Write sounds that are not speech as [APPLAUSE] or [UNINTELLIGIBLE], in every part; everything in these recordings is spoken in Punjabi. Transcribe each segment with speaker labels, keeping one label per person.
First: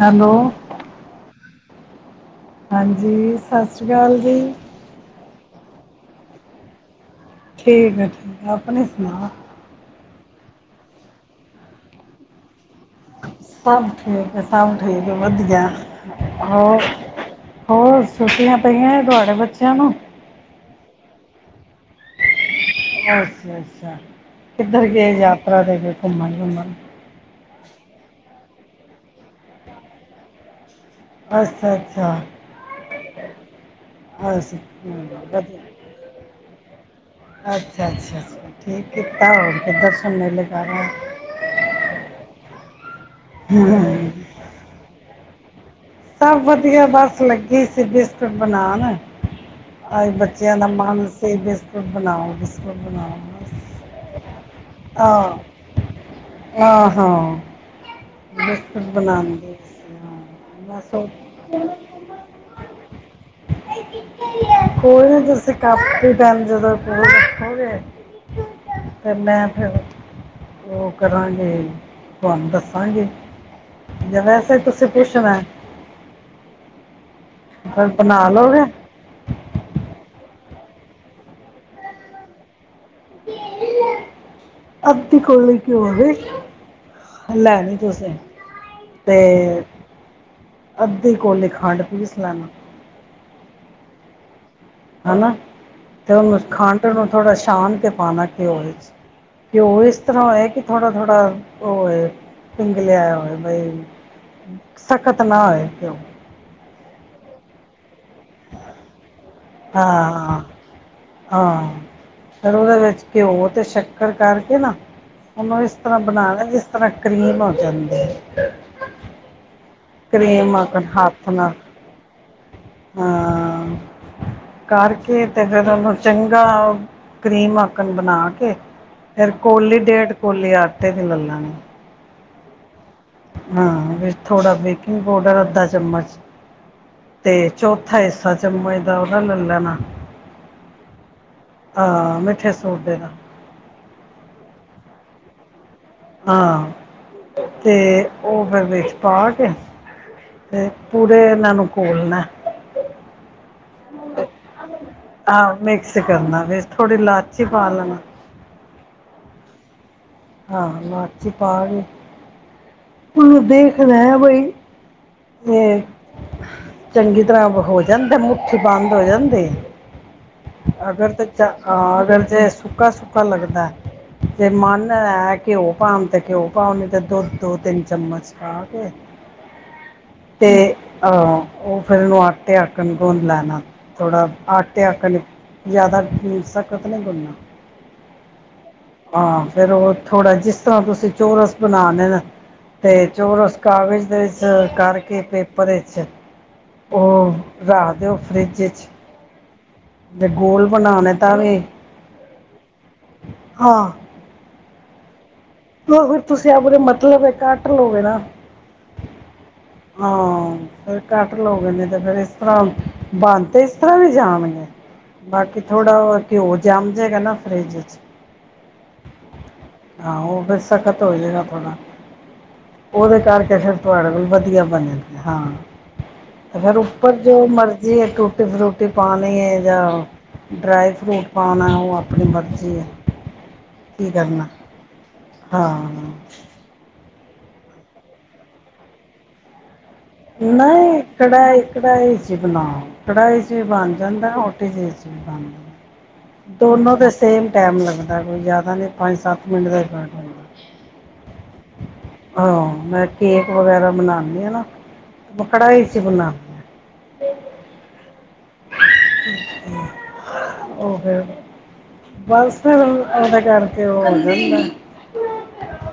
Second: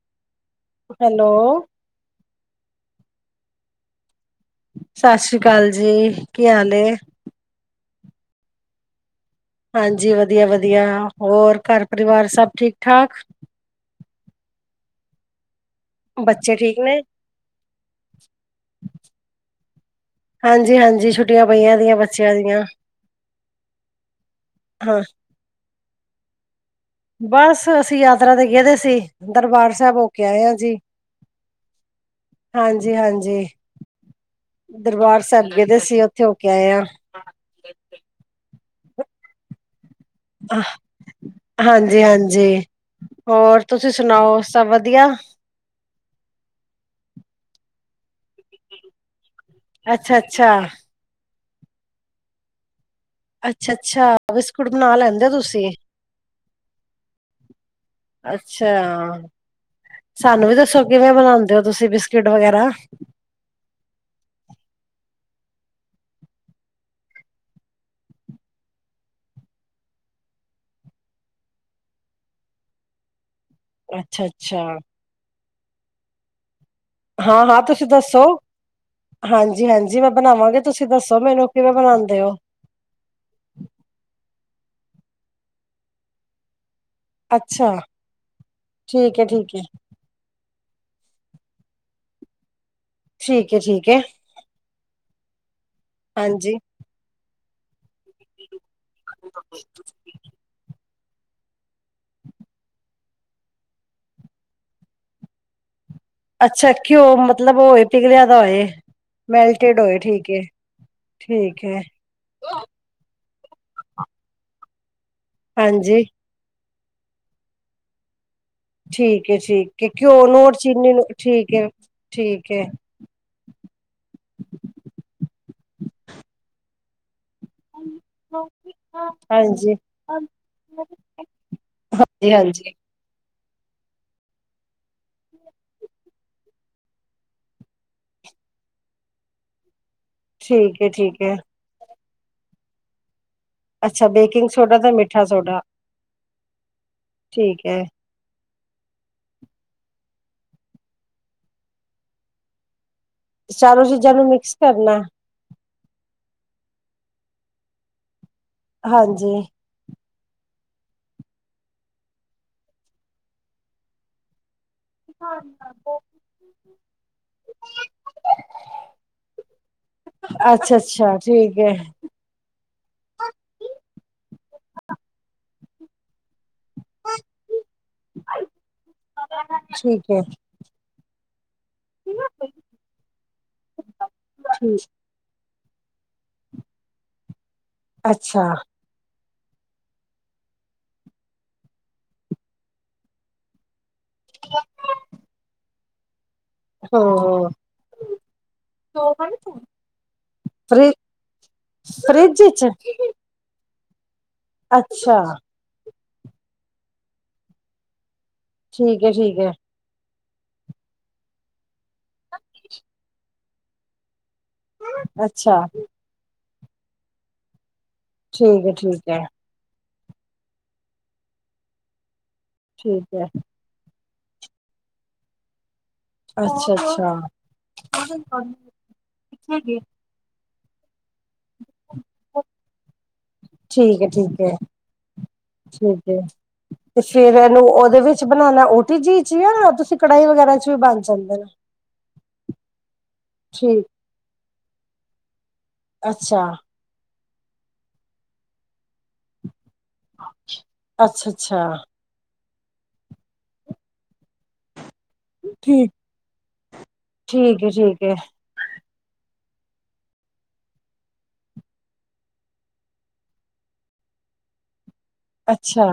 Speaker 1: ਹੈਲੋ।
Speaker 2: ਹੈਲੋ
Speaker 1: ਜੀ ਸਤਿ ਸ਼੍ਰੀ ਅਕਾਲ ਜੀ।
Speaker 2: ਸਤਿ ਸ੍ਰੀ ਅਕਾਲ ਜੀ ਕੀ ਹਾਲ ਏ।
Speaker 1: ਠੀਕ ਹੈ ਠੀਕ ਆਪਣੇ ਸੁਣਾ
Speaker 2: ਹਾਂਜੀ ਵਧੀਆ ਵਧੀਆ ਹੋਰ ਘਰ ਪਰਿਵਾਰ ਸਭ ਠੀਕ ਠਾਕ।
Speaker 1: ਸਭ ਠੀਕ ਹੈ ਸਭ ਠੀਕ ਵਧੀਆ
Speaker 2: ਬੱਚੇ ਠੀਕ
Speaker 1: ਹੋਰ
Speaker 2: ਨੇ
Speaker 1: ਹੋਰ ਛੁੱਟੀਆਂ ਪਈਆਂ ਤੁੁਹਾਡੇ ਬੱਚਿਆਂ ਨੂੰ।
Speaker 2: ਹਾਂਜੀ ਹਾਂਜੀ ਛੁੱਟੀਆਂ ਪਈਆਂ ਦੀਆਂ ਬੱਚਿਆਂ ਦੀਆਂ।
Speaker 1: ਅੱਛਾ ਅੱਛਾ। ਕਿੱਧਰ
Speaker 2: ਹਾਂ
Speaker 1: ਗਏ ਯਾਤਰਾ ਤੇ ਗ ਘੁੰਮਣ ਘੁੰਮਣ।
Speaker 2: ਬਸ ਅਸੀਂ ਯਾਤਰਾ ਤੇ ਗਏ ਦੇ ਸੀ ਦਰਬਾਰ ਸਾਹਿਬ ਹੋਕੇ ਆਏ ਹਾਂ ਜੀ।
Speaker 1: ਅੱਛਾ ਅੱਛਾ।
Speaker 2: ਹਾਂਜੀ ਹਾਂਜੀ
Speaker 1: ਅੱਛਾ
Speaker 2: ਦਰਬਾਰ ਸਾਹਿਬ ਗਏ ਦੇ ਸੀ ਉੱਥੇ ਹੋ ਕੇ ਆਏ ਆ
Speaker 1: ਅੱਛਾ ਅੱਛਾ । ਠੀਕ ਕੀਤਾ ਹੋਰ ਫਿਰ ਦਰਸ਼ਨ ਮੇਲੇ ਕਰਹੇ।
Speaker 2: ਹਾਂਜੀ ਹਾਂਜੀ ਹੋਰ ਤੁਸੀਂ
Speaker 1: ਹਮ
Speaker 2: ਸੁਣਾਓ ਸਭ ਵਧੀਆ।
Speaker 1: ਸਭ ਵਧੀਆ ਬਸ ਲੱਗੀ ਸੀ ਬਿਸਕੁਟ ਬਣਾਉਣ। ਅ
Speaker 2: ਅੱਛਾ ਅੱਛਾ
Speaker 1: ਬੱਚਿਆਂ ਦਾ ਮਨ ਸਹੀ ਬਿਸਕੁਟ ਬਣਾਓ ਬ
Speaker 2: ਅੱਛਾ ਅੱਛਾ ਬਿਸਕੁਟ ਬਣਾ ਲੈਂਦੇ ਤੁਸੀਂ।
Speaker 1: ਆਹੋ
Speaker 2: ਅੱਛਾ
Speaker 1: ਬਿਸਕੁਟ ਬਣਾਉਦੇ।
Speaker 2: ਸਾਨੂੰ ਵੀ ਦੱਸੋ ਕਿਵੇਂ ਬਣਾਉਂਦੇ ਹੋ ਤੁਸੀਂ ਬਿਸਕੁਟ ਵਗੈਰਾ।
Speaker 1: ਕੋਈ ਨਹੀਂ ਜਦੋਂ ਤੁਸੀਂ ਕੰਮ ਦੇ ਟਾਈਮ ਤੇ ਫੋਨ ਚੁੱਕੋਗੇ। ਤੇ ਮੈਂ ਫਿਰ ਉਹ ਕਰਾਂਗੇ ਤੁਹਾਨੂੰ ਦੱਸ। ਹਾਂਜੀ ਜੇ ਵੈਸੇ ਹੀ
Speaker 2: ਅੱਛਾ-ਅੱਛਾ,
Speaker 1: ਤੁਸੀਂ ਪੁੱਛਣਾ।
Speaker 2: ਹਾਂ ਹਾਂ ਤੁਸੀਂ
Speaker 1: ਫਿਰ
Speaker 2: ਦੱਸੋ
Speaker 1: ਬਣਾ ਲਓਗੇ
Speaker 2: ਹਾਂਜੀ ਹਾਂਜੀ ਮੈਂ ਬਣਾਵਾਂਗੇ। ਤੁਸੀਂ ਦੱਸੋ ਮੈਨੂੰ ਕਿਵੇਂ ਬਣਾਉਂਦੇ ਹੋ।
Speaker 1: ਅੱਧੀ ਕੋਲੀ ਘਿਓ ਦੀ।
Speaker 2: ਅੱਛਾ,
Speaker 1: ਲੈਣੀ ਤੁਸੀਂ ਤੇ
Speaker 2: ਠੀਕ ਹੈ, ਠੀਕ ਹੈ,
Speaker 1: ਅੱਧੇ ਕੋਲੇ ਖੰਡ ਪੀਸ ਲੈਣਾ।
Speaker 2: ਠੀਕ ਹੈ ਠੀਕ ਹੈ।
Speaker 1: ਹਨ ਤੇ ਉਹਨੂੰ
Speaker 2: ਹਾਂਜੀ।
Speaker 1: ਖੰਡ ਨੂੰ ਥੋੜਾ ਛਾਨ ਕੇ ਪਾਣਾ ਘਿਓ ਘਿਓ ਇਸ ਤਰ੍ਹਾਂ ਹੋਏ ਕਿ ਥੋੜਾ ਥੋੜਾ ਉਹਏ ਪਿੰਗ ਲਿਆਇਆ ਹੋਏ ਬਈ। ਸਖਤ ਨਾ ਹੋਏ ਘਿਓ।
Speaker 2: ਅੱਛਾ ਘਿਓ ਮਤਲਬ ਹੋਏ ਪਿਘਲਿਆ ਦਾ ਹੋਏ। ਮੈਲਟੇਡ
Speaker 1: ਹਾਂ
Speaker 2: ਹੋਏ ਠੀਕ ਹੈ।
Speaker 1: ਹਾਂ
Speaker 2: ਠੀਕ
Speaker 1: ਹਾਂ
Speaker 2: ਹੈ,
Speaker 1: ਫਿਰ ਉਹਦੇ ਵਿੱਚ। ਘਿਓ ਤੇ ਸ਼ੱਕਰ ਕਰਕੇ ਨਾ ਉਹਨੂੰ ਇਸ ਤਰ੍ਹਾਂ
Speaker 2: ਹਾਂਜੀ
Speaker 1: ਬਣਾਣਾ। ਕਰੀਮ ਹੋ ਜਾਂਦੀ।
Speaker 2: ਠੀਕ ਏ ਠੀਕ। ਘਿਓ ਨੋਟ
Speaker 1: ਕਰੀਮ ਆਕਣ
Speaker 2: ਚੀਨੀ
Speaker 1: ਹੱਥ ਨਾਲ
Speaker 2: ਠੀਕ ਹੈ ਠੀਕ ਹੈ।
Speaker 1: ਹਾਂ ਕਰਕੇ ਤੇ ਫੇਿਰ ਉਹਨੂੰ ਚੰਗਾ ਕਰੀਮ ਆਕਣ ਬਣਾ ਕੇ ਫਿਰ
Speaker 2: ਹਾਂਜੀ।
Speaker 1: ਕੋਲੀ ਡੇਢ ਕੋਲੀ ਆਟੇ ਦੀ ਲ ਲੈਣੀ।
Speaker 2: ਜੀ ਹਾਂਜੀ
Speaker 1: ਹਾਂ ਵੀ ਥੋੜਾ ਬੇਕਿੰਗ ਪਾਊਡਰ ਅੱਧਾ ਚਮਚ ਤੇ ਚੌਥਾ ਹਿੱਸਾ ਚਮਜ ਦਾ ਉਹਦਾ ਲੈ ਲੈਣਾ
Speaker 2: ਠੀਕ ਹੈ ਠੀਕ ਹੈ।
Speaker 1: ਹਾਂ ਮਿੱਠੇ ਸੋਡੇ ਦੇ ਦਾ
Speaker 2: ਅੱਛਾ ਬੇਕਿੰਗ ਸੋਡਾ ਤੇ ਮਿੱਠਾ ਸੋਡਾ।
Speaker 1: ਹਾਂ
Speaker 2: ਠੀਕ ਹੈ।
Speaker 1: ਤੇ ਉਹ ਫਿਰ ਵਿੱਚ ਪਾ ਕੇ ਤੇ ਪੂਰੇ ਇਹਨਾਂ ਨੂੰ ਘੋਲਣਾ।
Speaker 2: ਚਾਲੋ ਸੀ ਜ ਨੂੰ ਮਿਕਸ ਕਰਨਾ
Speaker 1: ਆਹੋ ਮਿਕਸ ਕਰਨਾ ਫ ਥੋੜ੍ਹੀ ਇਲਾਚੀ ਪਾ ਲੈਣਾ।
Speaker 2: ਹਾਂਜੀ।
Speaker 1: ਹਾਂ ਲਾਚੀ ਪਾ ਕੇ ਹੂੰ ਦੇਖਦਾ ਬਈ
Speaker 2: ਹਾਂ ਹ
Speaker 1: ਇਹ
Speaker 2: ਬਹੁ
Speaker 1: ਚੰਗੀ ਤਰ੍ਹਾਂ ਹੋ ਜਾਂਦਾ ਮੁਠੀ ਬੰਦ ਹੋ ਜਾਂਦੇ।
Speaker 2: ਅੱਛਾ
Speaker 1: ਅਗਰ
Speaker 2: ਅੱਛਾ ਠੀਕ ਹੈ
Speaker 1: ਅਗਰ ਜ ਸੁੱਕਾ ਸੁੱਕਾ ਲੱਗਦਾ ਜ ਮਨ ਹੈ ਘਿਓ ਪਾਉਣ ਤੇ ਘਿਓ ਪਾਓ ਨਹੀਂ ਤੇ ਦੁੱਧ ਦੋ ਤਿੰਨ ਚਮਚ ਪਾਾ ਕੇ
Speaker 2: ਠੀਕ ਹੈ
Speaker 1: ਤੇ ਅਹ ਉਹ ਫੇਿਰ ਇਹਨੂੰ ਆਟੇ ਆਕਣ ਘੁੰਨ ਲੈਣਾ ਥੋੜਾ ਆਟੇ
Speaker 2: ਠੀਕ
Speaker 1: ਆਕਣ। ਜਿਆਦਾ ਸਖਤ ਨਹੀਂ ਗੁੰਨਣਾ।
Speaker 2: ਅੱਛਾ
Speaker 1: ਹਾਂ ਫਿਰ ਉਹ ਥੋੜ੍ਹਾ ਜਿਸ ਤਰ੍ਹਾਂ ਤੁਸੀਂ ਚੋਰਸ ਬਣਾ ਲ ਨਾ ਅਤੇ ਚੋਰਸ ਕਾਗਜ਼ ਇਸ ਕਰਕੇ ਕਪਰੇ 'ਚ ਉਹ
Speaker 2: ਹਮ
Speaker 1: ਰੱਖਦੇ ਉਹ ਫ੍ਰਿੱਜ 'ਚ ਜੇ ਗੋਲ
Speaker 2: ਫਰਿ
Speaker 1: ਬਣਾਣੇ ਤਾਂ ਵੀ
Speaker 2: ਫਰਿਜ ਚ
Speaker 1: ਹਾਂ
Speaker 2: ਅੱਛਾ
Speaker 1: ਫਿਰ ਤੁਸੀਂ ਆਪਦੇ ਮਤਲਬ ਕੱਟ ਲੋਗੇ ਨਾ
Speaker 2: ਠੀਕ ਹੈ ਠੀਕ ਹੈ
Speaker 1: ਹਾਂ ਫੇਰ ਕਟ ਲੋ ਗੇ ਨਾ ਤੇ ਫੇਰ ਇਸ ਤਰ੍ਹਾਂ ਬੰਨ ਤਾਂ ਇਸ ਤਰ੍ਹਾਂ ਵੀ ਜਾਣਗੇ। ਬਾਕੀ
Speaker 2: ਅੱਛਾ
Speaker 1: ਥੋੜਾ ਘਿਓ ਜਮ ਜਾਏਗਾ ਨਾ ਫਰਿਜ ਚ
Speaker 2: ਠੀਕ ਹੈ ਠੀਕ ਹੈ
Speaker 1: ਆਹੋ ਫਿਰ ਸਖ਼ਤ ਹੋ ਜਾਏਗਾ ਥੋੜਾ
Speaker 2: ਠੀਕ
Speaker 1: ਉਹਦੇ
Speaker 2: ਹੈ
Speaker 1: ਕਰਕੇ ਫਿਰ ਤੁਹਾਡੇ ਕੋਲ ਵਧੀਆ ਬਣਦੀ ਹਾਂ ਤੇ
Speaker 2: ਅੱਛਾ
Speaker 1: ਫੇਰ ਉੱਪਰ
Speaker 2: ਅੱਛਾ
Speaker 1: ਜੋ ਮਰਜ਼ੀ ਹੈ ਟੂਟੀ ਫਰੂਟੀ ਪਾਣੀ ਹੈ ਜਾਂ ਡਰਾਈ ਫਰੂਟ ਪਾਉਣਾ ਉਹ ਆਪਣੀ ਮਰਜ਼ੀ ਹੈ
Speaker 2: ਠੀਕ ਹੈ
Speaker 1: ਕੀ
Speaker 2: ਠੀਕ
Speaker 1: ਕਰਨਾ
Speaker 2: ਹੈ ਠੀਕ ਹੈ
Speaker 1: ਹਾਂ
Speaker 2: ਤੇ ਫੇਰ ਇਹਨੂੰ ਉਹਦੇ ਵਿੱਚ ਬਣਾਉਣਾ ਊਟੀ ਜੀ ਚ ਆ ਤੁਸੀਂ ਕੜਾਹੀ ਵਗੈਰਾ ਚ ਵੀ ਬਣ
Speaker 1: ਨਹੀਂ
Speaker 2: ਜਾਂਦੇ ਨੇ
Speaker 1: ਕੜਾਹੀ ਕੜਾਹੀ ਚ ਬਣਾਓ ਕੜਾਹੀ ਚ ਵੀ
Speaker 2: ਠੀਕ
Speaker 1: ਬਣ ਜਾਂਦਾ ਓਟੀ ਚ
Speaker 2: ਅੱਛਾ
Speaker 1: ਦੋਨੋ ਤੇ ਸੇਮ ਟੈਮ ਲੱਗਦਾ ਕੋਈ ਜਿਆਦਾ ਨੀ ਪੰਜ ਸੱਤ ਮਿੰਟ ਦਾ ਹੀ ਫਰਕ ਹੁੰਦਾ
Speaker 2: ਅੱਛਾ ਅੱਛਾ।
Speaker 1: ਹਹ ਮੈਂ ਕੇਕ ਵਗੈਰਾ ਬਨਾਉਦੀ ਹਾਂ ਨਾ। ਕੜਾਹੀ
Speaker 2: ਠੀਕ
Speaker 1: ਚ ਬਣਾਉਣੀ ਹ।
Speaker 2: ਠੀਕ ਹੈ ਠੀਕ ਹੈ
Speaker 1: ਓ ਹੋ ਬਸ ਉਹਦਾ ਕਰਕੇ ਉਹ ਆ ਜਾਂਦਾ
Speaker 2: ਅੱਛਾ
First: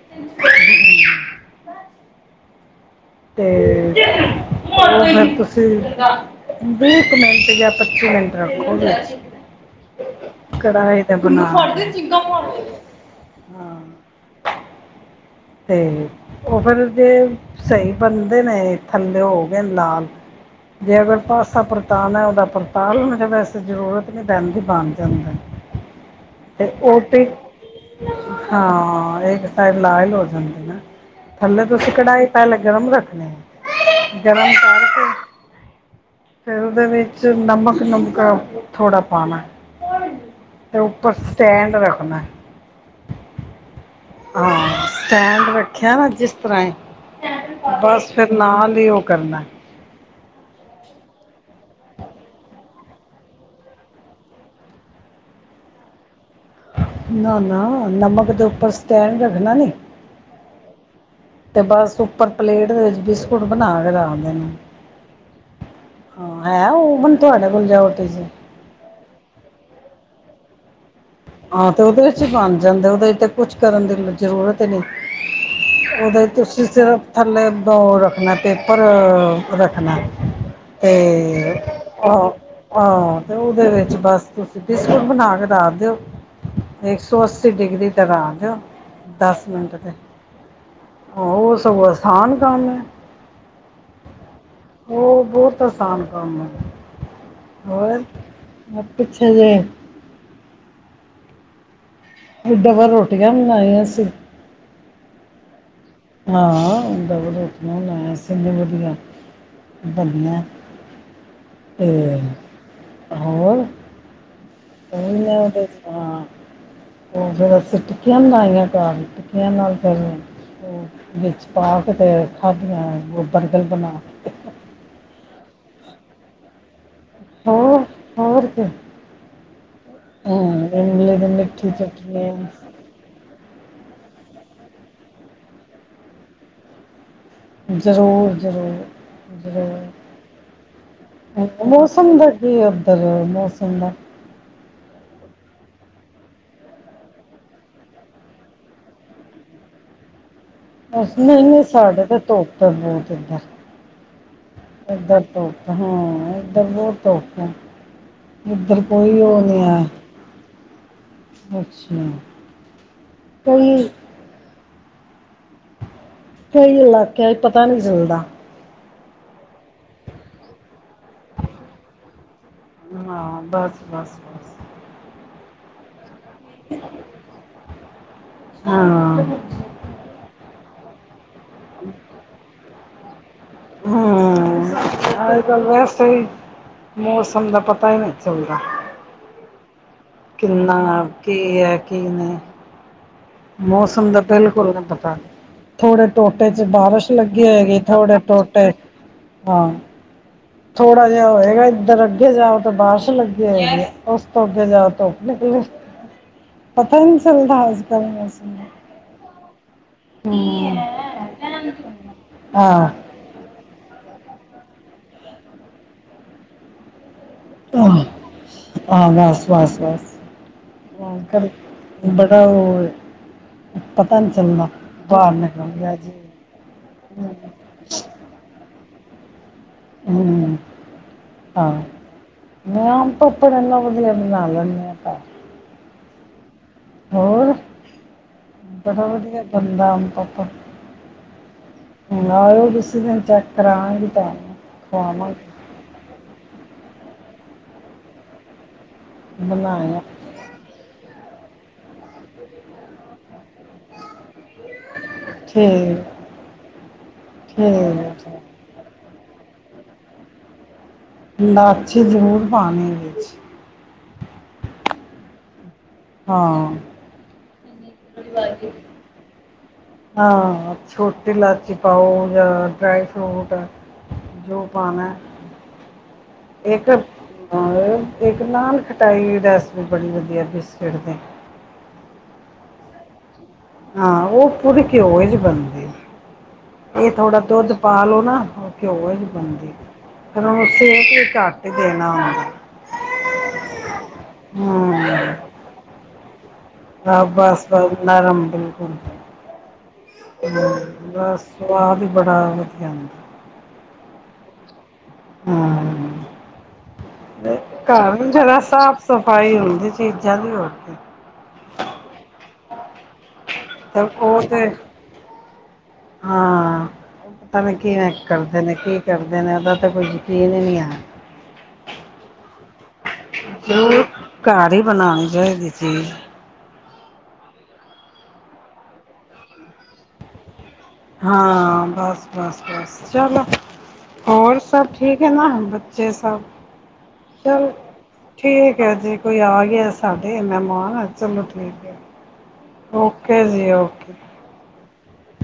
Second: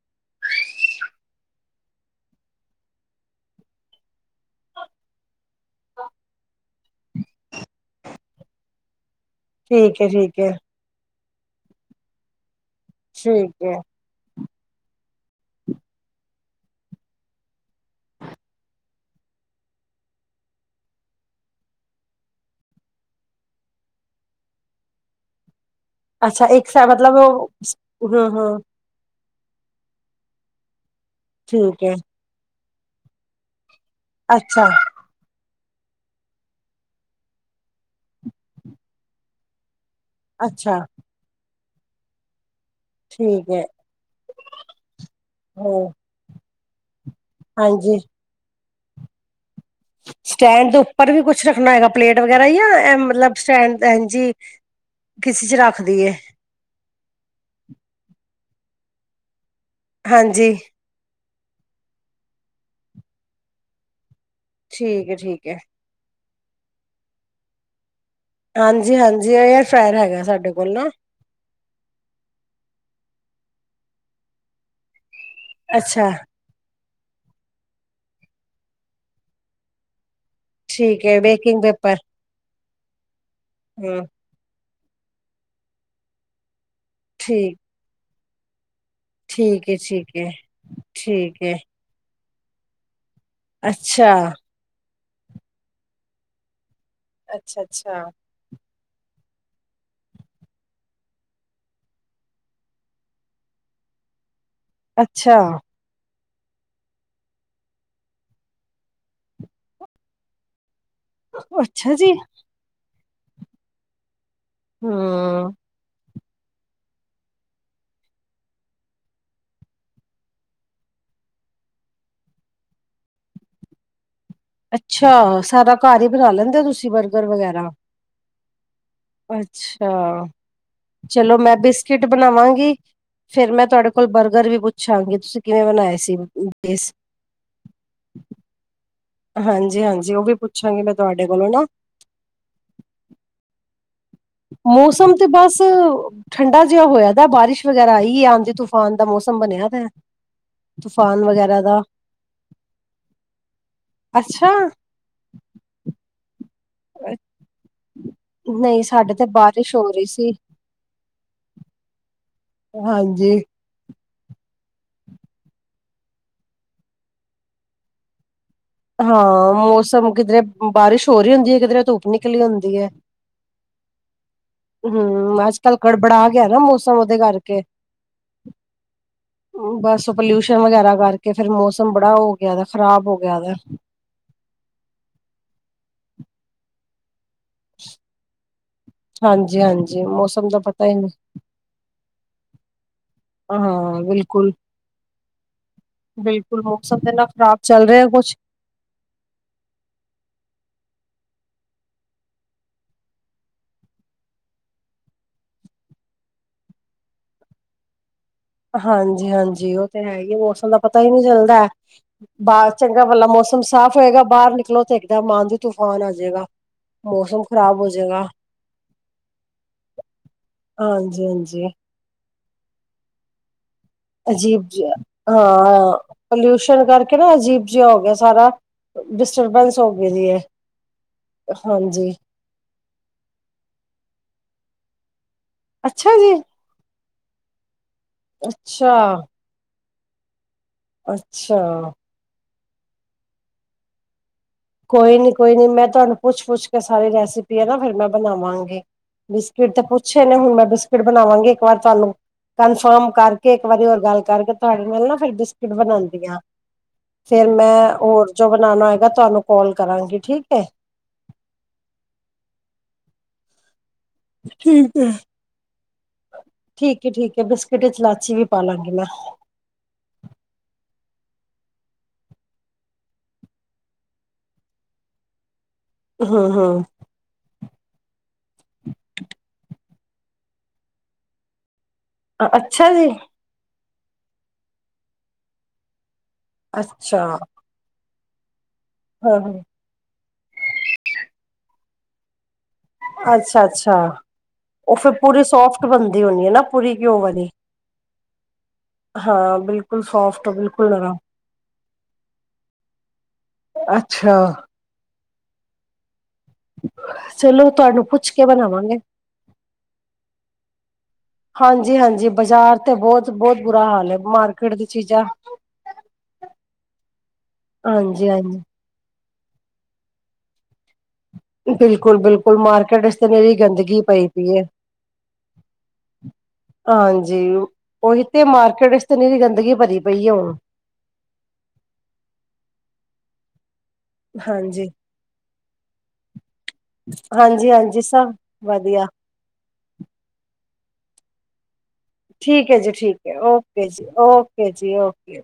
Speaker 1: [INAUDIBLE] ਤੇ ਉਹ ਫਿਰ ਤੁਸੀਂ ਵੀਹ ਕੁ ਮਿੰਟ ਜਾਂ ਪੱਚੀ ਮਿੰਟ ਰੱਖੋਗੇ।
Speaker 2: ਠੀਕ ਹੈ ਠੀਕ ਹੈ
Speaker 1: [INAUDIBLE]
Speaker 2: ਠੀਕ ਹੈ
Speaker 1: ਹਾਂ ਤੇ ਉਹ ਫਿਰ ਜ ਸਹੀ ਬਣਦੇ ਨੇ ਥੱਲੇ ਹੋ ਗਏ ਲਾਲ ਜੇ ਅਗਰ ਪਾਸਾ ਪਰਤਾਣਾ ਹੈ ਉਹਦਾ ਪਰ ਤਾ ਲਓਜਾ ਵੈਸੇ ਜ਼ਰੂਰਤ ਨਹੀਂ ਪੈਂਦੀ ਬਣ ਜਾਂਦਾ
Speaker 2: ਅੱਛਾ ਇੱਕ
Speaker 1: ਤੇ
Speaker 2: ਸ
Speaker 1: ਉਹ
Speaker 2: ਮਤਲਬ
Speaker 1: ਤੇ
Speaker 2: ਉਹ ਹਾਂ
Speaker 1: ਹਾਂ ਇਹ ਲਾਲ ਹੋ ਜਾਂਦੇ ਨਾ ਥੱਲੇ
Speaker 2: ਠੀਕ
Speaker 1: ਤੁਸੀਂ
Speaker 2: ਹੈ
Speaker 1: ਕਢਾਈ ਪਹਿਲੇ ਗਰਮ ਰੱਖਣੇ ਆ ਜਨਮ
Speaker 2: ਅੱਛਾ
Speaker 1: ਤਾਰਿਕ ਫਿਰ ਉਹਦੇ ਵਿੱਚ ਨਮਕ ਨੁਮਕਾ ਥੋੜਾ ਪਾਉਣਾ
Speaker 2: ਅੱਛਾ
Speaker 1: ਉਪਰ ਸਟੈਂਡ ਰੱਖਣਾ
Speaker 2: ਠੀਕ ਹੈ
Speaker 1: ਹਾਂ ਸਟੈਂਡ
Speaker 2: ਹਾਂ
Speaker 1: ਰੱਖਿਆ ਨਾ ਜਿਸ ਤਰਾ
Speaker 2: ਹਾਂਜੀ
Speaker 1: ਬਸ ਫਿਰ ਨਾਲ ਉਹ ਕਰਨਾ
Speaker 2: ਸਟੈਂਡ ਦੇ ਉੱਪਰ ਵੀ ਕੁਛ ਰੱਖਣਾ ਹੈਗਾ ਪਲੇਟ ਵਗੈਰਾ ਜਾਂ ਮਤਲਬ ਸਟੈਂਡ ਇੰਜ ਜੀ ਕਿਸੇ ਚ ਰੱਖ ਦੀਏ
Speaker 1: ਨਾ ਨਾ ਨਮਕ ਦੇ ਉੱਪਰ ਸਟੈਂਡ ਰੱਖਣਾ ਨੀ
Speaker 2: ਹਾਂਜੀ
Speaker 1: ਤੇ ਬਸ ਉੱਪਰ ਪਲੇਟ ਦੇ ਵਿੱਚ ਬਿਸਕੁਟ ਬਣਾ ਕੇ ਰੱਖ ਦੇ
Speaker 2: ਠੀਕ ਹੈ ਠੀਕ ਹੈ
Speaker 1: ਹਾਂ ਹੈ ਉਹਣ ਤੁਹਾਡੇ ਕੋਲ ਜਾਓ ਤੁਸੀਂ
Speaker 2: ਹਾਂਜੀ ਹਾਂਜੀ ਏਅਰ ਫਾਇਰ ਹੈਗਾ ਸਾਡੇ ਕੋਲ ਨਾ
Speaker 1: ਹਾਂ ਤੇ ਉਹਦੇ ਵਿੱਚ ਹੀ ਬਣ ਜਾਂਦੇ ਉਹਦੇ ਤੇ ਕੁਛ ਕਰਨ ਦੀ ਜ਼ਰੂਰਤ ਹੀ ਨਹੀਂ
Speaker 2: ਅੱਛਾ
Speaker 1: ਉਹਦੇ ਤੁਸੀਂ ਸਿਰਫ ਥੱਲੇ ਦੋ ਰੱਖਣਾ ਪੇਪਰ ਰੱਖਣਾ ਤੇ
Speaker 2: ਠੀਕ ਹੈ ਬੇਕਿੰਗ ਪੇਪਰ
Speaker 1: ਆਹ ਹਾਂ ਤੇ ਉਹਦੇ ਵਿੱਚ
Speaker 2: ਹਮ
Speaker 1: ਬਸ ਤੁਸੀਂ ਬਿਸਕੁਟ ਬਣਾ ਕੇ ਰੱਖ ਦਿਓ ਐਕ ਸੌ ਅੱਸੀ
Speaker 2: ਠੀਕ
Speaker 1: ਡਿਗਰੀ ਤੱਕ ਆ ਗਯਾ। ਦਸ
Speaker 2: ਠੀਕ
Speaker 1: ਮਿੰਟ
Speaker 2: ਹੈ
Speaker 1: ਤੇ,
Speaker 2: ਠੀਕ ਹੈ ਠੀਕ ਹੈ
Speaker 1: ਉਹ ਸਗੋਂ ਅਸਾਨ ਕਾਮ ਐ।
Speaker 2: ਅੱਛਾ।
Speaker 1: ਉ ਬੋਤ ਅਸਾਨ ਕੰਮ ਹੈ।
Speaker 2: ਅੱਛਾ- ਅੱਛਾ
Speaker 1: ਮ ਪਿੱਛੇ ਜੇ ਡਵਲ ਰੋਟੀਆਂ ਵੀ ਬਨਾਈਆਂ ਸੀਂ।
Speaker 2: ਅੱਛਾ।
Speaker 1: ਹਾਂ, ਡਵਲ ਰੋਟਿਆ ਵੀ ਬਨਾਈਆਂ ਸੀ ਇਨੇ ਵਧੀਆ। ਬਧੀਆਂ
Speaker 2: ਅੱਛਾ ਜੀ!
Speaker 1: ਹੋਰ,
Speaker 2: ਹਮ
Speaker 1: ਹਾਂ ਔ ਫੇਰ ਅਸੀਂ ਟਿੱਕੀਆਂ ਬਨਾਈਆਂ ਘਰ ਟਿੱਕੀਆਂ ਨਾਲ ਫੇਰ ਵਿੱਚ ਪਾ ਕੇ ਤੇ ਖਾਦੀਆਂ ਔ ਬਰਬਲ ਬਨਾ ਕੇ
Speaker 2: ਅੱਛਾ, ਸਾਰਾ ਘਰ ਈ ਬਨਾ ਲੈਂਦੇ ਹੋ ਤੁਸੀਂ ਬਰਗਰ ਵਗੈਰਾ
Speaker 1: ਹੋਰ ਹੋਰ ਫੇਰ
Speaker 2: ਅੱਛਾ
Speaker 1: ਇਮਲੀ ਦੀ
Speaker 2: ਚਲੋ ਮੈਂ
Speaker 1: ਮਿੱਠੀ
Speaker 2: ਬਿਸਕਿਟ ਬਣਾਵਾਂਗੀ
Speaker 1: ਚਟਨੀ
Speaker 2: ਫੇਰ ਮੈਂ ਤੁਹਾਡੇ ਕੋਲ ਕੋ ਬਰਗਰ ਵੀ ਪੁੱਛਾਂਗੇ, ਤੁਸੀਂ ਕਿਵੇਂ ਬਨਾਏ ਸੀ? [UNINTELLIGIBLE]
Speaker 1: ਜਰੂਰ, ਜਰੂਰ, ਜਰੂਰ
Speaker 2: ਹਾਂਜੀ-ਹਾਂਜੀ, ਉਹ ਵੀ ਪੁੱਛਾਂਗੀ ਮੈਂ ਤੁਹਾਡੇ ਕੋਲੋਂ ਨਾ,
Speaker 1: ਮੌਸਮ ਦਾ ਕੀ ਉਧਰ, ਮੌਸਮ ਦਾ
Speaker 2: ਮੌਸਮ ਤੇ ਬਸ ਠੰਡਾ ਜਿਆ ਹੋਇਆ ਦਾ, ਬਾਰਿਸ਼ ਵਗੈਰਾ ਆਈ ਐ ਆਂਦੀ ਤੂਫਾਨ ਦਾ ਮੌਸ ਤਮ ਬਨੇਆ ਦਾਏ
Speaker 1: ਨਈ ਸਾਡੇ ਤੇ ਧੋਪ ਬੋਤ
Speaker 2: ਅੱਛਾ
Speaker 1: ਇਦਰ ਇਦਰ ਤੋਪ, ਹਾਂ ਦਰ ਬੋਤ ਧੁੱਪ ਐ, ਇੱਦਰ
Speaker 2: ਨਹੀਂ ਸਾਡੇ
Speaker 1: ਕੋਈ
Speaker 2: ਤੇ
Speaker 1: ਔ ਨੀ
Speaker 2: ਬਾਰਿਸ਼
Speaker 1: ਐ।
Speaker 2: ਹੋ ਰਹੀ ਸੀ,
Speaker 1: ਅੱਛਾ।
Speaker 2: ਹਾਂਜੀ।
Speaker 1: ਕਈ ਕਈ ਇਲਾਕਿਆ ਪਤਾ ਨੀ ਚੱਲਦਾ।
Speaker 2: ਹਾਂ, ਮੌਸਮ ਕਿਦਰੇ ਬਾਰਿਸ਼ ਹੋ ਰੀ ਹੁੰਦੀ ਐ ਕਿਦਰੇ ਧੁੱਪ ਨੀਕ ਕਲੀ ਹੁੰਦੀ ਐ,
Speaker 1: ਹਾਂ ਬਸ ਬਸ ਬਸ
Speaker 2: ਹੂੰ ਅੱਜ ਕੱਲ੍ਹ ਗੜਬੜਾ [UNINTELLIGIBLE] ਮੌਸਮ ਔਦੇ ਕਰਕੇ
Speaker 1: ਹਾਂ
Speaker 2: ਬਸ ਪਲਿਊਸ਼ਨ ਵਗੈਰਾ ਕੇ ਫੇਰ ਮੌਸਮ ਬੜਾ ਔ ਗਆ ਦਾ, ਖਰਾਬ ਹੋ ਗਆ ਦਾ
Speaker 1: ਹੂੰ ਅਜ ਕੱਲ ਵੈਸੇ ਈ ਮੌਸ ਪਲ ਦਾ ਪਤਾ ਈ ਨਈ ਚਲਦਾ
Speaker 2: ਹਾਂਜੀ-ਹਾਂਜੀ, ਮੌਸਮ ਦਾ
Speaker 1: ਕਿੰਨਾ
Speaker 2: ਪਤਾ ਹੀ ਨਹੀਂ
Speaker 1: ਕੀ ਹੈ ਕਿ ਨਹੀਂ? ਮੌਸਮ ਦਾ ਬਿਲਕੁਲ ਪਤਾ ਥੋੜੇ ਟੋਟੇ
Speaker 2: ਬਿਲਕੁਲ
Speaker 1: 'ਚ
Speaker 2: ਮੌਸਮ
Speaker 1: ਬਾਰਿਸ਼
Speaker 2: ਤੇ ਨਾ
Speaker 1: ਲੱਗੀ
Speaker 2: ਖ਼ਰਾਬ
Speaker 1: ਹੋਏਗੀ,
Speaker 2: ਚੱਲ ਰਿਹਾ
Speaker 1: ਥੋੜੇ
Speaker 2: ਕੁਛ
Speaker 1: ਟੋਟੇ ਹਾਂ ਥੋੜਾ ਜਿਆ ਹੋਏਗਾ ਇੱਧਰ ਅੱਗੇ ਜਾਓ ਤੇ ਬਾਰਿਸ਼ ਲੱਗੀ ਹੋਏਗੀ ਉਸ ਤੋਂ ਅੱਗੇ ਜਾਓ ਧੋਪ ਪਤਾ ਈ ਨੀ ਚੱਲਦਾ ਅੱਜ ਕੱਲ ਮੋਸ
Speaker 2: ਹਾਂਜੀ, ਹਾਂਜੀ ਓ ਤੇ ਹੈ ਈ ਐ ਮੌਸਮ ਦਾ ਪਤਾ ਈ ਨੀ ਚੱਲਦਾ ਬਾਰ
Speaker 1: ਹਾਂ
Speaker 2: ਚੰਗਾ ਪਲਾ ਮੌਸਮ ਮੌਸਮ ਸਾਫ਼ ਹੋਏਗਾ ਬਾਰ ਨਿਕਲੋ ਤੇ ਇੱਕਦਮ ਆਂਦੀ, ਤੂਫਾਨ ਆ ਜੇਗਾ।
Speaker 1: ਆਹ, ਆਹ, ਬਸ, ਬਸ, ਬੱਸ ਓ ਪਰ
Speaker 2: ਹਾਂਜੀ-ਹਾਂਜੀ
Speaker 1: ਬੜਾ ਔ ਏ।
Speaker 2: ਅਜੀਬ ਜਿਹਾ,
Speaker 1: ਨਿਕਲ
Speaker 2: ਹਾਂ
Speaker 1: ਗਿਆ ਜੀ
Speaker 2: ਪੋਲਿਊਸ਼ਨ ਕਰਕੇ ਨਾ ਅਜੀਬ ਜਯਾ ਹੋ ਗਆ ਸਾਰਾ ਡਿਸਟਰਬੈਂਸ ਹੋ ਗਈ ਦੀ ਹੈ।
Speaker 1: ਹੂੰ ਆ [UNINTELLIGIBLE]
Speaker 2: ਹਾਂਜੀ,
Speaker 1: ਬਨਾ ਲੇਨੇ ਆ ਘ
Speaker 2: ਅੱਛਾ ਜੀ।
Speaker 1: ਹੋਰ!
Speaker 2: ਅੱਛਾ,
Speaker 1: ਬੜਾ ਵਦੀਆ ਬੰਦਾ ਆਮ ਪਾਪਾ।
Speaker 2: ਅੱਛਾ।
Speaker 1: ਉਸੀ ਦਿਨ ਚੈੱਕ ਕਰਾਗੀ ਤਾਂ
Speaker 2: ਕੋਈ ਨੀ, ਕੋਈ ਨੀ। ਮੈਂ ਤੁਆਨੂੰ ਪੁੱਛ-ਪੁੱਛ ਕੇ ਸਾਰੀ ਰੈਸਿਪੀ ਏ ਨਾ ਫਿਰ ਮੈਂ ਬਨਾਵਾਂਗੀ। ਬਿਸਕਿਟ ਤੇ
Speaker 1: ਬਣਾਇਆ
Speaker 2: ਪੁੱਛੇ ਨੇ ਹੁਣ ਮੈਂ ਬਿਸਕਿਟ ਬਣਾਵਾਂਗੀ। ਇੱਕ ਵਾਰ ਤੁਹਾਨੂੰ ਕਨਫਰਮ ਕਰਕੇ ਇੱਕ ਵਾਰੀ ਹੋਰ ਗੱਲ ਕਰਕੇ ਤੁੇ ਨਾਲ ਨਾ ਫਿਰ ਬਿਸਕੁਟ
Speaker 1: ਠੀਕ
Speaker 2: ਬਣਾਉਂਦੀਆਂ ਫੇਰ ਮੈਂ
Speaker 1: ਠੀਕ
Speaker 2: ਹੋਰ
Speaker 1: ਹੈ
Speaker 2: ਜੋ ਬਣਾਉਣਾ ਹੈਗਾ ਤੁਹਾਨੂੰ ਕਾਲ ਕਰਾਂਗੀ ਠੀਕ ਐ।
Speaker 1: ਲਾਚੀ ਜ਼ਰੂਰ ਪਾਣੀ ਵਿੱਚ
Speaker 2: ਠੀਕ ਹੈ
Speaker 1: ਹਾਂ
Speaker 2: ਠੀਕ ਐ -ਠੀਕ ਐ ਬਸ
Speaker 1: ਹਾਂ ਛੋਟ ਇਲਾਚੀ ਪਾਓ ਜਾਂ ਡਰਾਈ ਫਰੂਟ ਜੋ ਪਾਣਾ
Speaker 2: ਹਾਂ- ਹਾਂ।
Speaker 1: ਇੱਕ ਇੱਕ ਨਾਨ ਖਟਾਈ ਰੈਸਪੀ ਬੜੀ ਵਧੀਆ ਬਿਸਕਿਟ ਦੀ।
Speaker 2: ਅੱਛਾ ਜੀ।
Speaker 1: ਹਾਂ ਉਹ ਪੁੁਰੀ ਘਿਉ 'ਚ ਬਣਦੀ ਇਹ
Speaker 2: ਅੱਛਾ,
Speaker 1: ਥੋੜਾ ਦੁੱਧ ਪਾ ਲੋਓ ਨਾ। ਉਹ ਘਿਓ 'ਚ
Speaker 2: ਹਾਂ
Speaker 1: ਬਣਦੀ ਫੇਰ ਉਹਨੂੰ ਸੇਕ ਵੀ ਘੱਟ ਦੇਣਾ ਆਉਂਦਾ।
Speaker 2: ਅੱਛਾ -ਅੱਛਾ ਉਹ ਫਿਰ ਪੂਰੀ ਸੋਫਟ ਬਣਦੀ ਹੋਣੀ ਹੈ ਨਾ। ਪੂਰੀ ਘਿਓ
Speaker 1: ਹਾਂ
Speaker 2: ਵਾਲੀ।
Speaker 1: ਬਸ- ਬਸ ਨਰਮ ਬਿਲਕੁਲ।
Speaker 2: ਹਾਂ ਬਿਲਕੁਲ ਸੋਫਟ ਬਿਲਕੁਲ ਨਰਮ।
Speaker 1: ਬਦਾ ਸਵਾਦ ਹੀ ਬੜਾ ਵਧੀਆ ਆਂਦਾ
Speaker 2: ਅੱਛਾ।
Speaker 1: ਹੂੰ
Speaker 2: ਚਲੋ ਤੁਹਾਨੂੰ
Speaker 1: ਘਰ
Speaker 2: ਪੁੱਛ ਕੇ
Speaker 1: ਜਰਾ
Speaker 2: ਬਣਾਵਾਂਗੇ।
Speaker 1: ਸਾਫ ਸਫ਼ਾਈ ਹੁੰਦੀ ਚੀਜ਼ਾਂ ਦੀ ਹੋਰ ਕੀ
Speaker 2: ਹਾਂਜੀ- ਹਾਂਜੀ ਬਾਜ਼ਾਰ ਬਹੁਤ ਬੁਰਾ
Speaker 1: ਤੇ
Speaker 2: ਹਾਲ ਹੈ
Speaker 1: ਉਹ ਤੇ
Speaker 2: ਮਾਰਕੀਟ ਦੀ ਚੀਜ਼ਾਂ
Speaker 1: ਹਾਂ ਪਤਾ ਨੀ ਕਿਵੇਂ
Speaker 2: ਹਾਂਜੀ-ਹਾਂਜੀ
Speaker 1: ਕਰਦੇ ਨੇ ਕਿ ਕਰਦੇ ਨੇ ਉਹਦਾ ਤੇ ਕਈ ਯਕੀਨ ਨੀ ਹੈ।
Speaker 2: ਬਿਲਕੁਲ -ਬਿਲਕੁਲ ਮਾਰਕੀਟ ਤੇ ਨਿਰੀ ਗੰਦਗੀ
Speaker 1: 'ਚ
Speaker 2: ਪਈ ਪਈ ਏ।
Speaker 1: ਘਰ ਹੀ ਬਣਾਉਣੀ ਚਾਹੀਦੀ ਚੀਜ
Speaker 2: ਹਾਂਜੀ ਉਹੀ ਤੇ ਮਾਰਕੀਟ ਵਿੱਚਨੀ ਗੰਦਗੀ ਭਰੀ ਪਈ ਹੈ ਹੁਣ
Speaker 1: ਹਾਂ ਬਸ -ਬਸ -ਬਸ ਚਲੋ ਹੋਰ ਸਭ
Speaker 2: ਹਾਂਜੀ।
Speaker 1: ਠੀਕ ਹੈ ਨਾ ਬ ਜੇ ਸਭ ਚੱਲੋ
Speaker 2: ਹਾਂਜੀ-ਹਾਂਜੀ ਸਭ
Speaker 1: ਠੀਕ ਹੈ
Speaker 2: ਵਧੀਆ
Speaker 1: ਜੀ ਕੋਈ ਆ ਗਿਆ ਸਾਡੇ ਮਹਿਮਾਨ ਹਾਂ ਚਲੋ ਠੀਕ ਹੈ।
Speaker 2: ਠੀਕ ਹੈ ਜੀ ਠੀਕ ਹੈ ਓਕੇ ਜੀ ਓਕੇ ਜੀ ਓਕੇ।